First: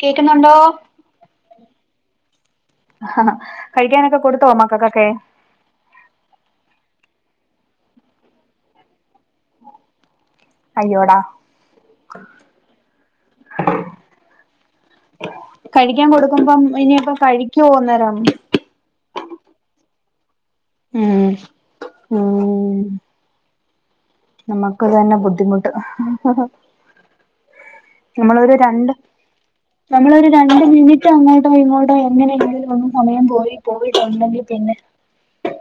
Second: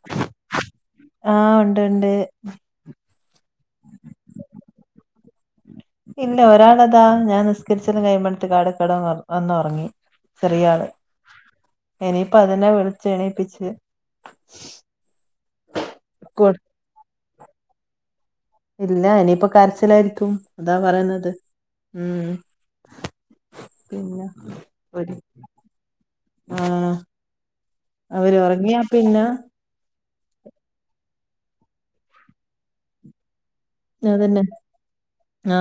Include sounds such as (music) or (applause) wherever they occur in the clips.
കേക്കുന്നുണ്ടോ ആഹ് ഉണ്ട് ഉണ്ട് ആ കഴിക്കാനൊക്കെ കൊടുത്തോ മക്കക്കൊക്കെ ഇല്ല ഒരാളതാ ഞാൻ നിസ്കരിച്ണ ടൈം ഇട്ത് അവ്ടെ കെട വന്ന് ഉറങ്ങി ചെറിയാള് അയ്യോടാ ഇനിയിപ്പ അതിനെ വിളിച്ച് എണീപ്പിച്ച് കഴിക്കാൻ കൊ കൊടുക്കുമ്പം ഇനിയിപ്പം കഴിക്കോ അന്നേരം ഇല്ല ഇനിയിപ്പൊ കരച്ചിലായിരിക്കും അതാ പറയുന്നത് ഉം ഉം പിന്നെ നമ്മക്ക് ഒരു തന്നെ ബുദ്ധിമുട്ട് ആഹ് അവര് നമ്മളൊരു ഒറങ്ങിയാ രണ്ട് പിന്നെ നമ്മളൊരു രണ്ട് മിനിറ്റ് അങ്ങോട്ടോ ഇങ്ങോട്ടോ എങ്ങനെയെങ്കിലും ഒന്ന് സമയം പോയി അതന്നെ പോയിട്ടുണ്ടെങ്കിൽ പിന്നെ ആ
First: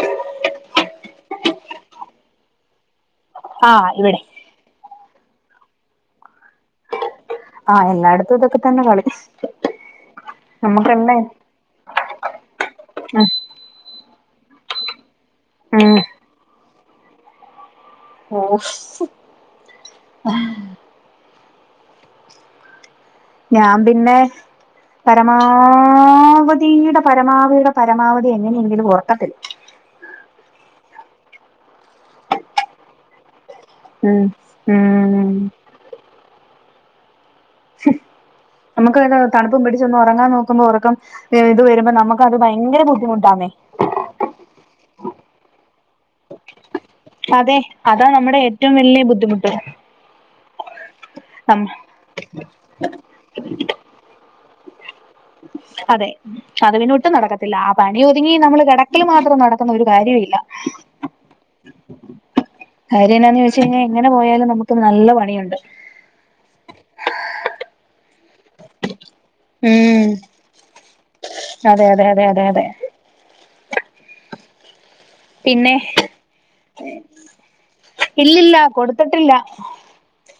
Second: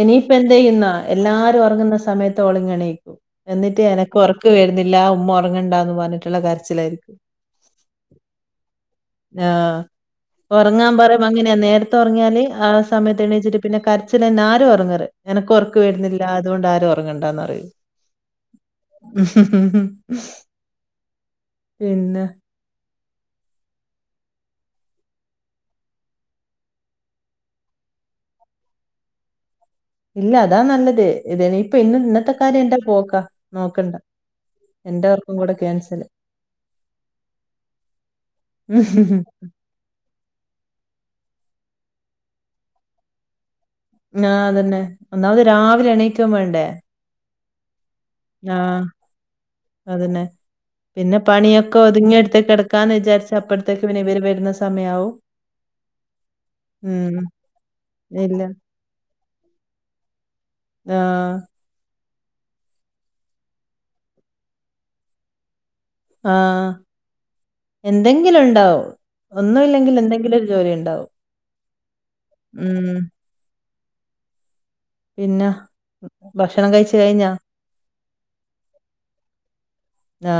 ഇനിയിപ്പ എന്ത് യ്യുന്ന എല്ലാരും ഒറങ്ങുന്ന സമയത്ത് ഓള് ഇങ്ങെണീക്കും എന്നിട്ട് ആഹ് എനക്ക് ഇവിടെ ഉറക്ക്‌ വരുന്നില്ല ഉമ്മ ഉറങ്ങണ്ടാന്ന് പറഞ്ഞിട്ടുള്ള കരച്ചിലായിരിക്കും ആ എല്ലായിടത്തും ഇതൊക്കെ തന്നെ കളി ആഹ് ഒറങ്ങാൻ നമ്മുക്കല്ലേ പറിം അങ്ങനെ നേരത്തെ ഒറങ്ങിയാല് ആ സമയത്ത് എണീച്ചിട്ട് പിന്നെ കരച്ചിലന്ന ആരും ഉറങ്ങറ് എനക്ക് ഒറക്ക്‌ വരുന്നില്ല ലഅതുകൊണ്ട് ആരും ഉറങ്ങണ്ടാന്ന് പറയും ഉം പിന്നെ ഞാൻ പിന്നെ പരമാവധിയുടെ പരമാവധിയുടെ പരമാവധി എങ്ങനെയെങ്കിലും ഒറക്കത്തില്ല ഇല്ല അതാ നല്ലത് ഇത് ഇപ്പ ഇന്ന് ഇന്നത്തെ കാര്യം ഇന്റെ പോക്കാ നോക്കണ്ട ഉം എന്റെ ഉം ഒർക്കും കൂടെ ക്യാൻസല് നമുക്ക് തണുപ്പും പിടിച്ച് ഒന്ന് ഉറങ്ങാൻ നോക്കുമ്പോ ഉറ ഇപ്പം ഇത് വരുമ്പോ നമുക്ക് അത് ഭയങ്കര ബുദ്ധിമുട്ടാന്നേ ഞാ പിന്നെ ഒന്നാമത് രാവിലെ എണീകും വേണ്ടേ അതെ അതാ നമ്മുടെ ഏറ്റവും ആഹ് വലിയ ബുദ്ധിമുട്ട് അതന്നെ. പിന്നെ നം പണിയൊക്കെ ഒതുങ്ങിയിട്ട് കിടക്കാന്ന് വിചാരിച്ച അപ്പഴത്തേക്ക് പിന്നെ ഇവര് വരുന്ന സമയയാവും അതെ അത് പിന്നെ ഒട്ടും നടക്കത്തില്ല ആ പണി ഒതുങ്ങി ഇല്ല. നമ്മള് കിടക്കില് മാത്രം നടക്കുന്ന ഒരു കാര്യം ഇല്ല ആ കാര്യം എന്നാന്ന് ചോദിച്ച് കഴിഞ്ഞാൽ എങ്ങനെ പോയാലും നമുക്ക്‌ നല്ല പണി യുണ്ട് ആ എന്തെങ്കിലും ഉണ്ടാവും ഒന്നും ഇല്ലെങ്കിലും ഉം എന്തെങ്കിലും ഒരു ജോലി ഉണ്ടാവും അതെ അതെ അതെ അതെ അതെ ഉം പിന്നെ ഭക്ഷണം കഴിച്ച് കഴിഞ്ഞാ ഇല്ലില്ല കൊടുത്തിട്ടില്ല ആ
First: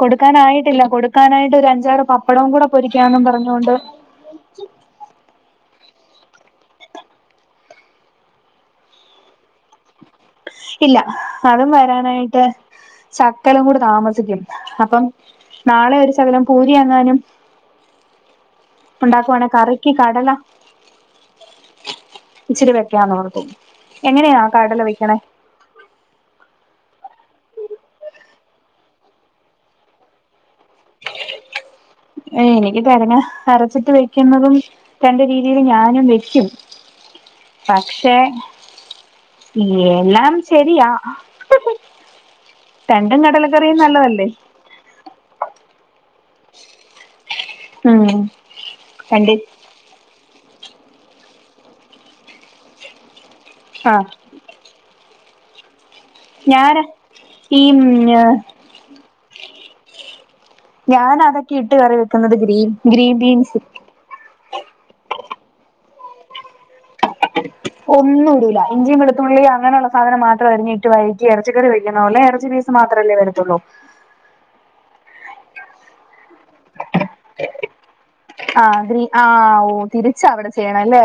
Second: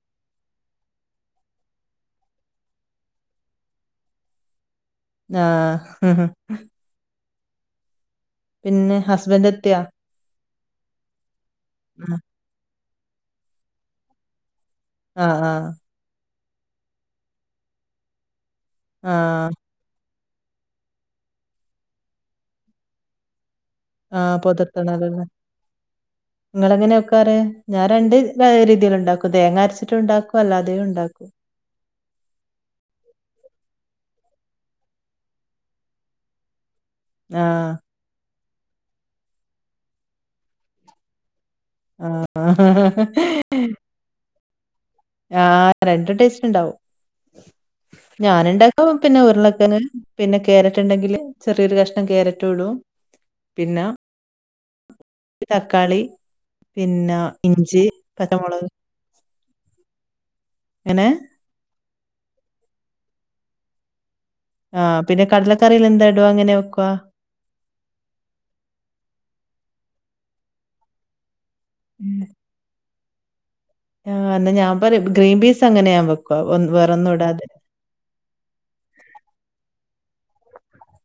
കൊടുക്കാനായിട്ടില്ല കൊടുക്കാനായിട്ട് ഒരു അഞ്ചാറ് പപ്പടവും കൂടെ പൊരിക്കന്നും പറഞ്ഞൊണ്ട് ആഹ് പിന്നെ ഹസ്ബൻഡ് എത്തിയ ഇല്ല. അതും ആ. വരാനായിട്ട് സക്കലം കൂടി താമസിക്കും. അപ്പം ആ, ആ, നാളെ ഒരു സകലം പൂരിയാങ്ങാനും ആ, ഉണ്ടാക്കുവാണെ കറി ക്കി കടല ഇച്ചിരി വെക്കാന്ന്ർക്കു എങ്ങനെയാ ആ കടല വെക്കണേ? നിങ്ങളെങ്ങനെക്കാറ്? ഞാൻ രണ്ട് രീതിയിൽ ഉണ്ടാക്കും തേങ്ങ അരച്ചിട്ട ഉണ്ടാക്കും അല്ലാതെയും ഉണ്ടാക്കും. എനിക്ക് തരങ്ങ അരച്ചിട്ട് വെക്കുന്നതും രണ്ട രീതിൽ ഞാനും വെക്കും. ആ, പക്ഷെ എല്ലാം ശരിയാ. ആഹ് ആഹ് കറിയും നല്ലതല്ലേ? ആഹ് രണ്ട ടേസ്റ്റ്ണ്ടാവും. ഉം ഞാന ഇണ്ടാക്കാവ പിന്നെ രണ്ട് ഉരുളക്കന് പിന്നെ ക്യാരറ്റ് ഉണ്ടെങ്കിൽ ചെറിയൊരു കഷ്ണം ക്യാരറ്റ് ഇടും പിന്നെ ആഹ് തക്കാളി ഞാന് പിന്നെ ഈ ഇഞ്ചി പച്ചമുളക് അങ്ങനെ ഞാൻ അതൊക്കെ ഇട്ട് കറി വെക്കുന്നത് ഗ്രീൻ ഗ്രീൻ ബീൻസ്. ആഹ പിന്നെ കടലക്കറിയിൽ എന്താ ഇടുവ അങ്ങനെ വെക്കുവ? ഒന്നും ഇടൂ. ഇചിയും വെളത്തുള്ളി അങ്ങനുള്ള സാധനം മാത്രം അരിഞ്ഞട്ട് വഴി ഇറച്ചിക്ക കറി വെക്കുന്ന ഇറച്ച മാത്രമല്ലേ വരത്തുള്ളൂ. ആഹ് എന്നാ ഞാൻ പറ ഗ്രീൻ പീസ് അങ്ങനെയാൻ വെക്കുവ വറൊന്നുടാതെ. ആഹ് ഗ്രീ ആ ഓ തിരിച്ചാ അവിടെ ചെയ്യണം അല്ലേ?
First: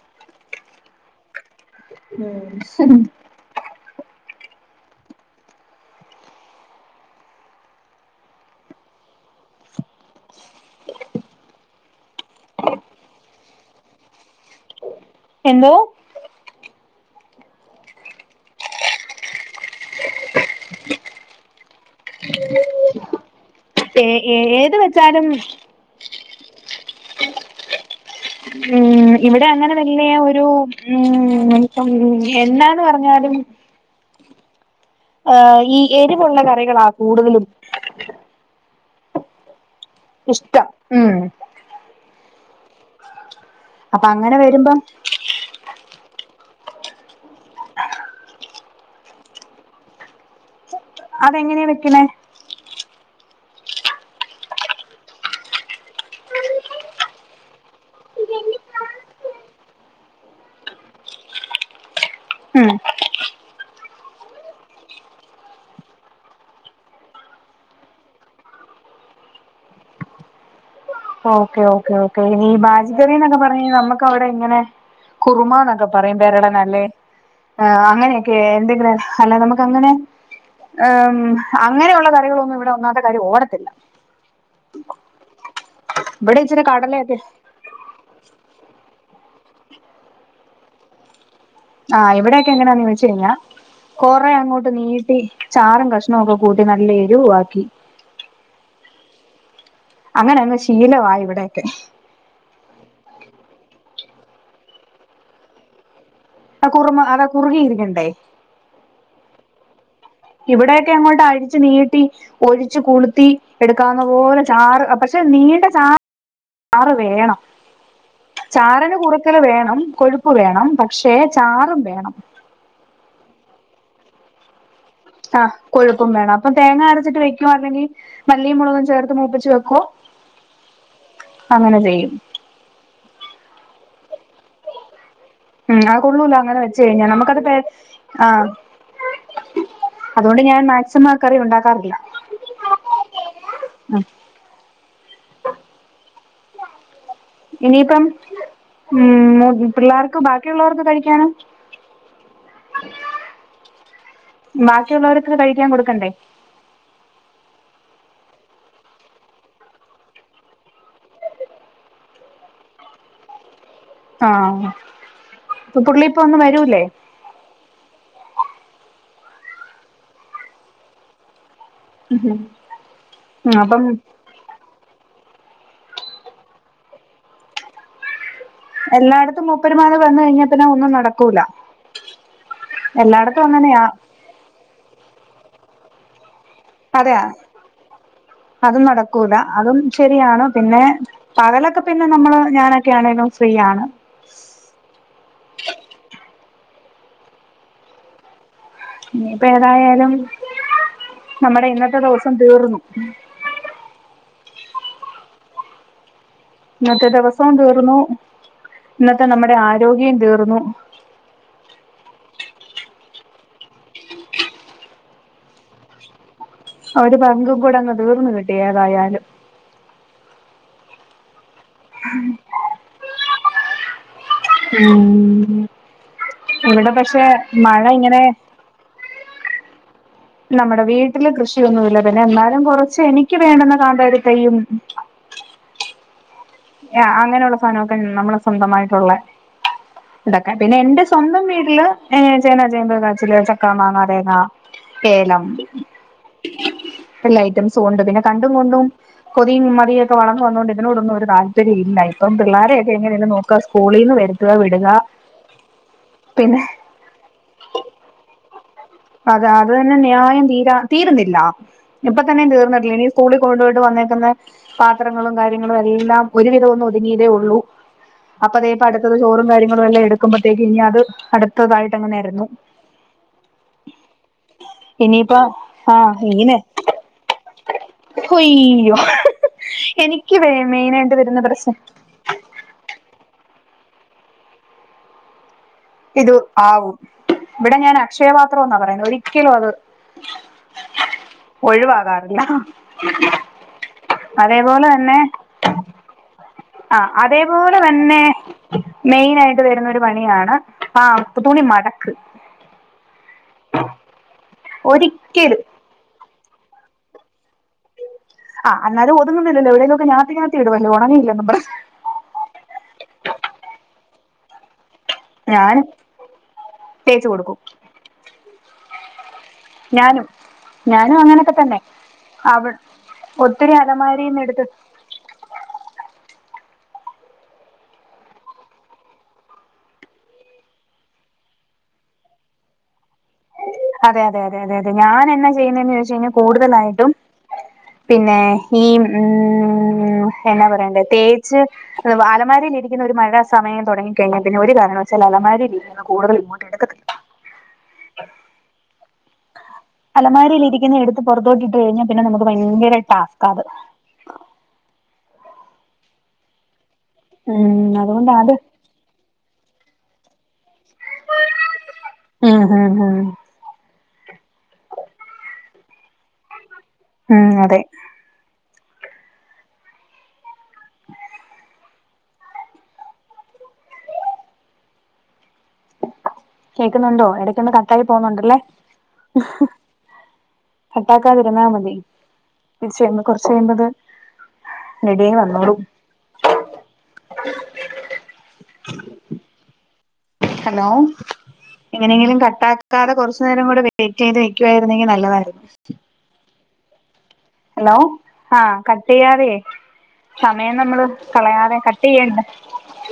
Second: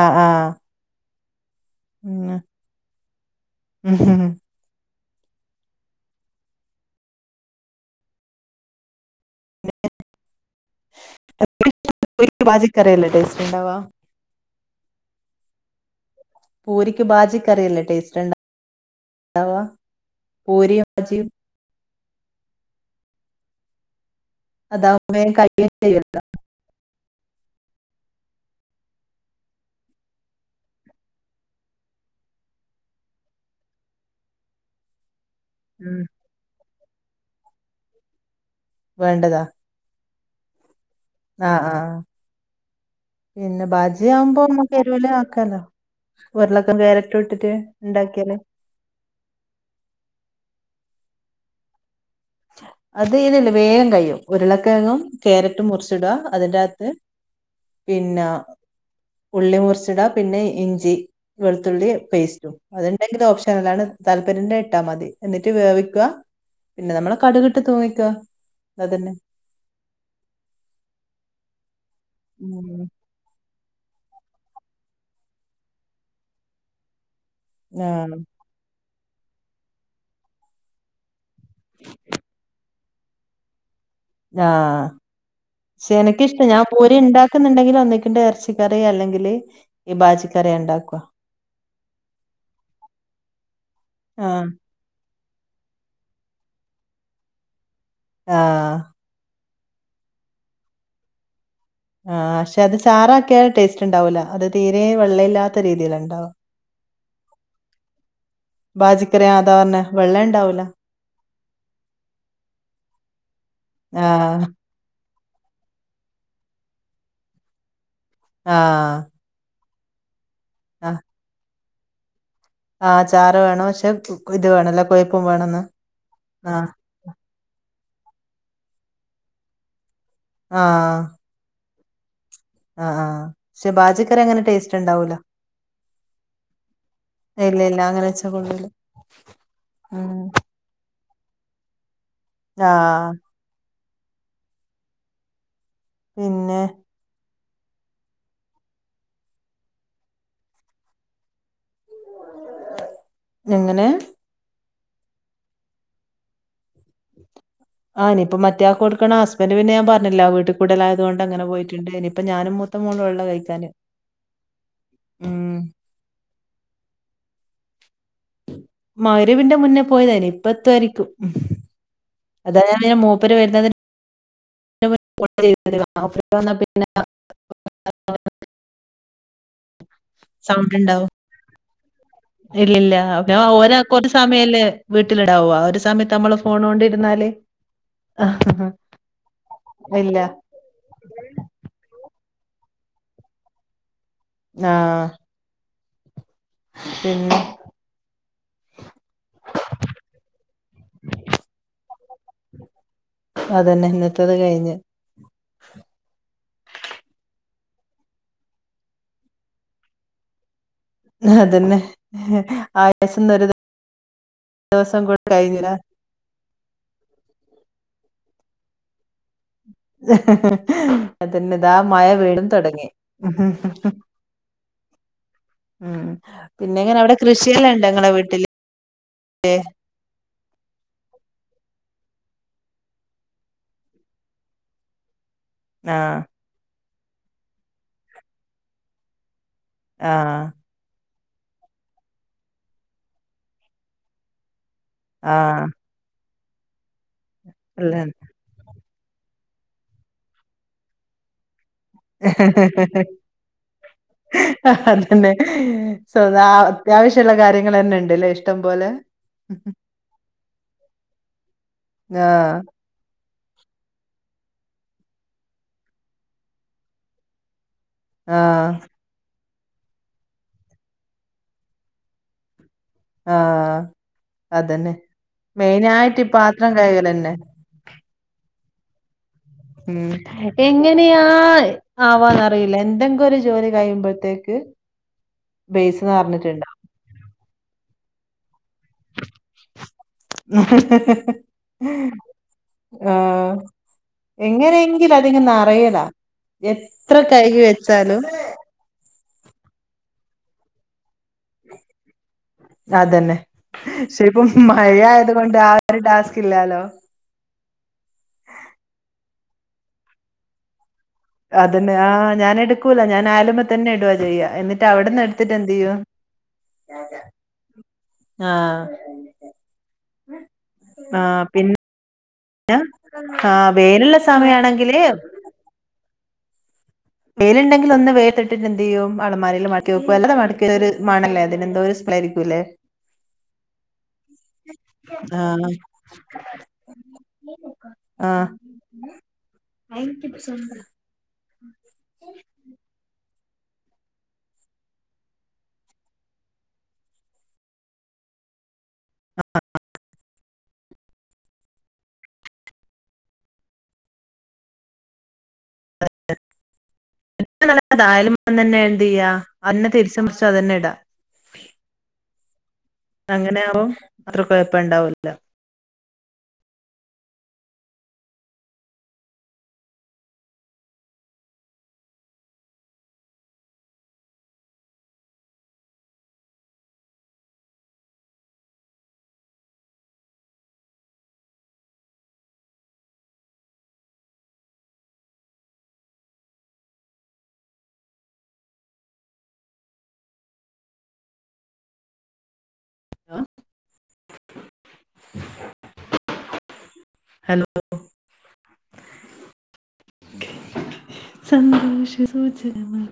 ആഹ് ആഹ് (unintelligible) ഉം ഹ് (unintelligible) ചിക്കറല്ലേ ഡേസ്ണ്ടവാ എന്തോ? പൂരിക്ക് ബാജിക്കറില്ലേ ടേസ്റ്റ് ഉണ്ട (unintelligible) പൂരി ഭാജി (unintelligible) എ ഏ ഏത് വെച്ചാലും അതാേൻ കഴിയയും ചെയ്യല്ല. ഉം ഇവിടെ അങ്ങനെ വലിയ ഒരു ഉം നമു എന്താന്ന് പറഞ്ഞാലും ഹ് ഈ എരിവുള്ള കറികളാ കൂടുതലും വേണ്ടതാ ഇഷ്ടം ഉം ആഹ് ആഹ് പിന്നെ അപ്പൊ ബാജ്യ അങ്ങനെ ആവുമ്പോ നമ്മുക്ക് വരുമ്പം എരുവല (unintelligible) കയരറ്റ് ഇട്ടിട്ട് ണ്ടാക്കിയല് അതെങ്ങനെയാണ് വെക്കണേ? അത് ഇതിനല്ല. വേഗം കഴിയും ഉരുളക്കെഴങ്ങും കാരറ്റും മുറിച്ചിടുക അതിന്റെറകത്ത് പിന്നെ ഉള്ളി മുറിച്ചിടാ. പിന്നെ ഇഞ്ചി വെളുത്തുള്ളി പേസ്റ്റും. ഉം അത്ണ്ടെങ്കും ഓപ്ഷനൽണ് താല്പര്യന്റെ ട്ടാ മതി. എന്നിട്ട് വേവിക്കുക. പിന്നെ നമ്മള കടുകിട്ട് തോവിക്ക അതന്നെ. ഓക്കെ ഓക്കേ ഓക്കെ ഈ ഉം. ബാജഗറി എന്നൊക്കെ പറഞ്ഞ അ നമുക്കവടെ ഇങ്ങനെ കുറുമന്നൊക്കെ പറയുമ്പരട നല്ലേ? ആഹ് ആ അങ്ങനെയൊക്കെ എന്തെങ്കിലും അല്ലെ നമുക്ക് അങ്ങനെ അങ്ങനെയുള്ള കറികളൊന്നും ഇവിടെ ഒന്നാത്തെ കാര്ം ഓടത്തില്ല. ആഹ് പക്ഷെ ഇവിടെ എനക്കിഷ്ടം ഞാൻ ഇച്ചിരി പൂരി കടലയൊക്കെ ഉണ്ടാക്കുന്ന ണ്ടെങ്കില ഒന്നക്കിണ്ട് ഇറച്ചിക്കറി അല്ലെങ്കിൽ ഈ ബാജിക്കറി ഉണ്ടാക്കുക. ആഹ് ഇവിടെക്കെ എങ്ങനാന്ന് ചോച്ച കഴിഞ്ഞാ ആ കൊറെ അങ്ങോട്ട് നീട്ടി ചാറും കഷ്ണ ഒക്കെ കൂട്ടി നല്ല എരുവ്വാക്കി ആഹ് അങ്ങനെങ്ങെ ശീല ആ ഇവിടെക്കെ ആഹ് പക്ഷെ അത് ചാറ് ആക്കിയാൽ ടേസ്റ്റ് ഉണ്ടാവൂല അത് തീരെ വെള്ളയില്ലാത്ത രീതിയില ഉണ്ടാവ ആ കുറുമ അത് കുറുകി ഇരിക്കണ്ടേ ബാജിക്കറി അതാ അതന്നെ ഇവിടെക്കെ അങ്ങോട്ട് അടിച്ച് നീട്ടി ഒഴിച്ച് കുളുത്തി എടുക്കാവുന്ന പോലെ ആഹ് ചാറ് പക്ഷെ നീണ്ട ചാറ് വേണം ചാറിന് ആഹ് കുറ ഇതിരി വേണം കൊഴുപ്പ് വേണം പക്ഷേ ചാറും വേണം ആ ചാറ് വേണം പക്ഷെ ഇത് വേണല്ലോ ആഹ് കൊഴുപ്പും വേണം അപ്പം തേങ്ങ അരച്ചിട്ട് വെക്കു ആണെങ്കിൽ മല്ലിയ മുളകും ചേർത്ത് മൂപ്പിച്ച് വെക്കുവോ ആഹ് ആഹ് അങ്ങനെ ചെയ്യും ആ ആ പക്ഷെ പാജിക്കറി അങ്ങനെ ടേസ്റ്റ് ഉണ്ടാവൂല ഉം അത് കൊള്ളൂല അങ്ങനെ വെച്ച കഴിഞ്ഞാൽ നമുക്കത് ഇല്ല ഇല്ല അങ്ങനെ വെച്ചാ കൊള്ളൂല. ഉം അതുകൊണ്ട് ഞാൻ മാക്സിമം ആ കറി ഉണ്ടാക്കാറില്ല ആഹ് ഉം പിന്നെ ഇനിയിപ്പം ഉ പിള്ളേർക്ക് ബാക്കിയുള്ളവർക്ക് കഴിക്കാന് എങ്ങനെ ബാക്കിയുള്ളവർക്ക് കഴിക്കാൻ കൊടുക്കണ്ടേ ആ ഇനിയിപ്പം മറ്റയാളക്ക് കൊടുക്കണം ഹസ്ബന്റ് പിന്നെ ഞൻ പറഞ്ഞില്ല ആ വീട്ട് കൂടലായതുകൊണ്ട് അങ്ങെ പോയിട്ടണ്ട് ഇനിയിപ്പം ഞാനും മോനും മൂളള് വൈളളം കഴിച്ചാല് ആഹ് അപ്പൊ പുള്ളിഇപ്പേ ഒന്നും വരൂല്ലേ മഗ്രിബിന്റെമുന്നേ പോയതായിന് ഇപ്പ എത്തായിരിക്കും അതാണ്ഞന് മൂപ്പര് ഉം വരുന്നത് അപ്പം വാ പിന്ന (unintelligible) എല്ലായിടത്തും മുപ്പര്മാര് വരണം കഴിഞ്ഞാ പിന്നെ ഒന്നും നടക്കൂല ഇല്ല്ല്ല എല്ലായിടത്തും അ അങ്ങനെയാ ഒരാൾക്ക് ഒരു സമയല്ലേ വീട്ടിലിടാവു ആ ഒരു സമയത്ത് നമ്മള് ഫോൺ അതെയ കൊണ്ടിരുന്നാല് അതും നടക്കൂലാ അതും ഇല്ല ശരിയാണ് പിന്നെ പകലൊക്കെ പിന്നെ നമ്മള് ഞാനൊക്കെ ആണെങ്കിലും ഫ്രീ ആണ് ആഹ് പിന്നെ ഇനിയിപ്പം ഏതായാലും നമ്മുടെ ഇന്നത്തെ ദിവസം തീർന്നു അതന്നെ ഇന്നത്തത് കഴിഞ്ഞ് ഇന്നത്തെ ദിവസവും തീർന്നു ഇന്നത്തെ നമ്മുടെ ആരോഗ്യം തീർന്നു അതന്നെ ആയിസിന്നൊരു ദിവസം കൂടെ കഴിഞ്ഞു ഒരു പങ്കും കൂടെ അങ്ങ് തീർന്നു കിട്ടി ഏതായാലും അതന്നെ ഇതാ മഴ വീണ്ടും തൊടങ്ങി ഉ പിന്നെ ഇവിടെ എങ്ങനെ അവിടെ പക്ഷെ മഴ കൃഷിയള്ണ്ടാ ങ്ങ്ളെ ഇങ്ങനെ വീട്ടില് (inaudible) നമ്മുടെ വീട്ടില് കൃഷിയൊന്നുംഇല്ല പിന്നെ എന്നാലും കൊറച്ച് എനിക്ക് വേണുന്ന കാന്തരി തൈ ആഹ് അങ്ങനെയുള്ള സാധനമൊക്കെ നമ്മള് സ്വന്തമായിട്ടുള്ള ആ ഇണ്ടാക്കാൻ പിന്നെ എന്റെ സ്വന്തം വീട്ടില് ഏ ചേനാ, ചേമ്പ്, കാച്ചില്, ചക്ക, മാങ്ങ, തേങ്ങ. ആ ഏലം എല്ലാ ഐറ്റംസും ഉണ്ട് ഉള്ളതാണ് പിന്നെ കണ്ടും കൊണ്ടും കൊതിയും മതിയും ഒക്കെ വളർന്ന് വന്നുകൊണ്ട് ഇതിനോടൊന്നും ഒരും താൽപര്യം ല്ല യിട്ട് ഇപ്പം പിള്ളോരെയൊക്കെ എങ്ങനെയെ നോക്കുക സ്കൂളിൽ നിന്ന് വരുത്തുക വിടുക അതന്നെ സ്വ പിന്നെ അത്യാവശ്യമുള്ള കാര്യങ്ങൾ തന്നെ ഉണ്ടല്ലേ ഇഷ്ടം പോലെ അതെ അത് തന്നെ ന്യായം തീരാ തീരുന്നില്ല ഇപ്പ തന്നേം ആഹ് തീർന്നിട്ടില്ല ഇനി.. സ്കൂളിൽ കൊണ്ടുയിട്ട് വന്നേക്കുന്ന പാത്രങ്ങളും കാര്യങ്ങളും എല്ലാം ഒരുവിധം ഒന്ന് ഒതുങ്ങിയതേ ഉള്ളൂ. അപ്പൊ ആഹ് അതേപ്പ അടുത്തത് ചോറും കാര്യങ്ങളും എല്ലാം എടുക്കുമ്പോത്തേക്കും ഇനി അത് അടുത്തതായിട്ട് അങ്ങനെ നേരെങ്ങു.. ആഹ അതന്നെ ഇനിയിപ്പോ മെയിനായിട്ട് ഇ പാത്രം കൈകലെന്നെ.. ഹുയ്യോ ഹ് ഹ്.. മ്ഹ് എങ്ങനെയാ.. പ്രശ്നം ആവാന്നറിയില്ല എന്തെങ്കും ഒരു ജോലി കഴിയുമ്പോൾത്തേക്ക്.. ഇതു ആവും ഇവിടെ ഞാൻ അക്ഷയപാത്രംന്നാ പറയുന്നത് ഒരി.. ഒരിക്കലും അത് ഒഴിവാകാറില്ല.. ആഹ് എങ്ങനെയെങ്കിലും അതേപോലെന്നെ അതിങ്ങ് നെറയലാ ആ. എത്ര കഴുകി അതേപോലെ വെച്ചാലും തന്നെ.. മെയിനായിട്ട് വരുന്ന ഒരു പണിയാണ് ആ പ തുണി മടക്ക്.. അതന്നെ. ശില്പം മഴ ആയതുകൊണ്ട് ഒരിക്കലും ആ, ഒരു ടാസ്ക് ഇല്ലാലോ.. ആ അന്നാലും ഒതുങ്ങുന്നില്ലല്ലോ എവിടെങ്കിലൊക്കെഞാത്തി ഞാത്തി ഇടുവല്ലോ. ഒണങ്ങയില്ല.. അതെന്നെ. ആ, ഞാനടുക്കൂല ഞാൻ ആയലുമ തന്നെ ഇടുവ ചെയ്യാ എന്നിട്ട് അവിടെന്നെട്.. ഞനും തേച് കൊടുക്കു.. ആഹ.. ഞാനും ആഹ് ഞാനുഅങ്ങനൊക്കെ. പിന്നെ തന്നെ.. അവട്. ഒത്തിരി അലമാരീന്നടുത്ത്.. ഇതില്മ്.. വേയിലുണ്ടെങ്കിൽ ഒന്ന് വയിലൽത്തിട്ടിട്ട് എന്ത്യ്യോ അളമാരിൽ മാറ്റി വെക്കും അല്ലാ മടക് ഒരു മണല്ലേ അതിനെന്തോ. സ്.. ളെയിരിക്കുംല്ലേ.. അതെ അതെ അതെ അതെ അതെ ഞാൻ എന്നാ ആഹ് ചെയ്യുന്നതെന്ന്ചോയിച്ച ൽ കൂടുതലായിട്ടു.. പിന്നെ ആഹ് ഈ മ്മ് മ്മ്ഹ്ഹ്. എന്നാ പറയണ്ട്.. തേച്ച് വ ആലമാരിലിക്കുന്ന ഒരു മഴസ്.. സമയംതൊടങ്ങിക്കഴിഞ്ഞാൽ പിന്നെ കാരണം വശാൽ. അലമാരീരികുന്ന കൂടുതാൽ ഇങ്ങോട്ട്ടുക്കത്തില്ല.. ആ. ആ ആ.. അലമാരിയിലിരിക്കുന്ന എടുത്ത് പുറത്തോട്ടിട്ട് കഴിഞ്ഞാൽ പിന്നെ നമുക്ക് ഭയങ്കര ടാസ്കാത്.. എത്ത് ഉം അതുകൊണ്ട് നല്ലതായാലും അത് എന്തേയ അന്നെ തിരിചു മറിചു അതന്നെടാ.. ഹ് ഹ് ഹ.. എങ്ങനാറും അത്ര കൊഴപ്പണ്ടാവൂല്ല.. മ്മ്ഹ്. അതെ.. കേക്കുന്നുണ്ടോ ഇടക്കൊന്ന് കട്ടായി പോന്നുണ്ടല്ലേ.. കട്ടാക്കാതിരുന്നാമതി തിരിചുവെരുബോ കൊർചെയ്ബത്.. നെടിവന്നോളു. ഹലോം. എങ്ങനെയെങ്കിലും കട്ട.. കാതെ കൊർച്ചു നേരം കൂടെ വെയിറ്റെയ്ത് വെക്കുര്ന്നെങ്കി നല്ലതായിരുന്നു.. ഹലോ.. ഹലോ ആ. കട്ടെയ്യാതെ.. സമയം നമ്മള് കളയാതെ കട്ട് സന്തോഷ ചെയ്യണ്ട.. സൂചകമായി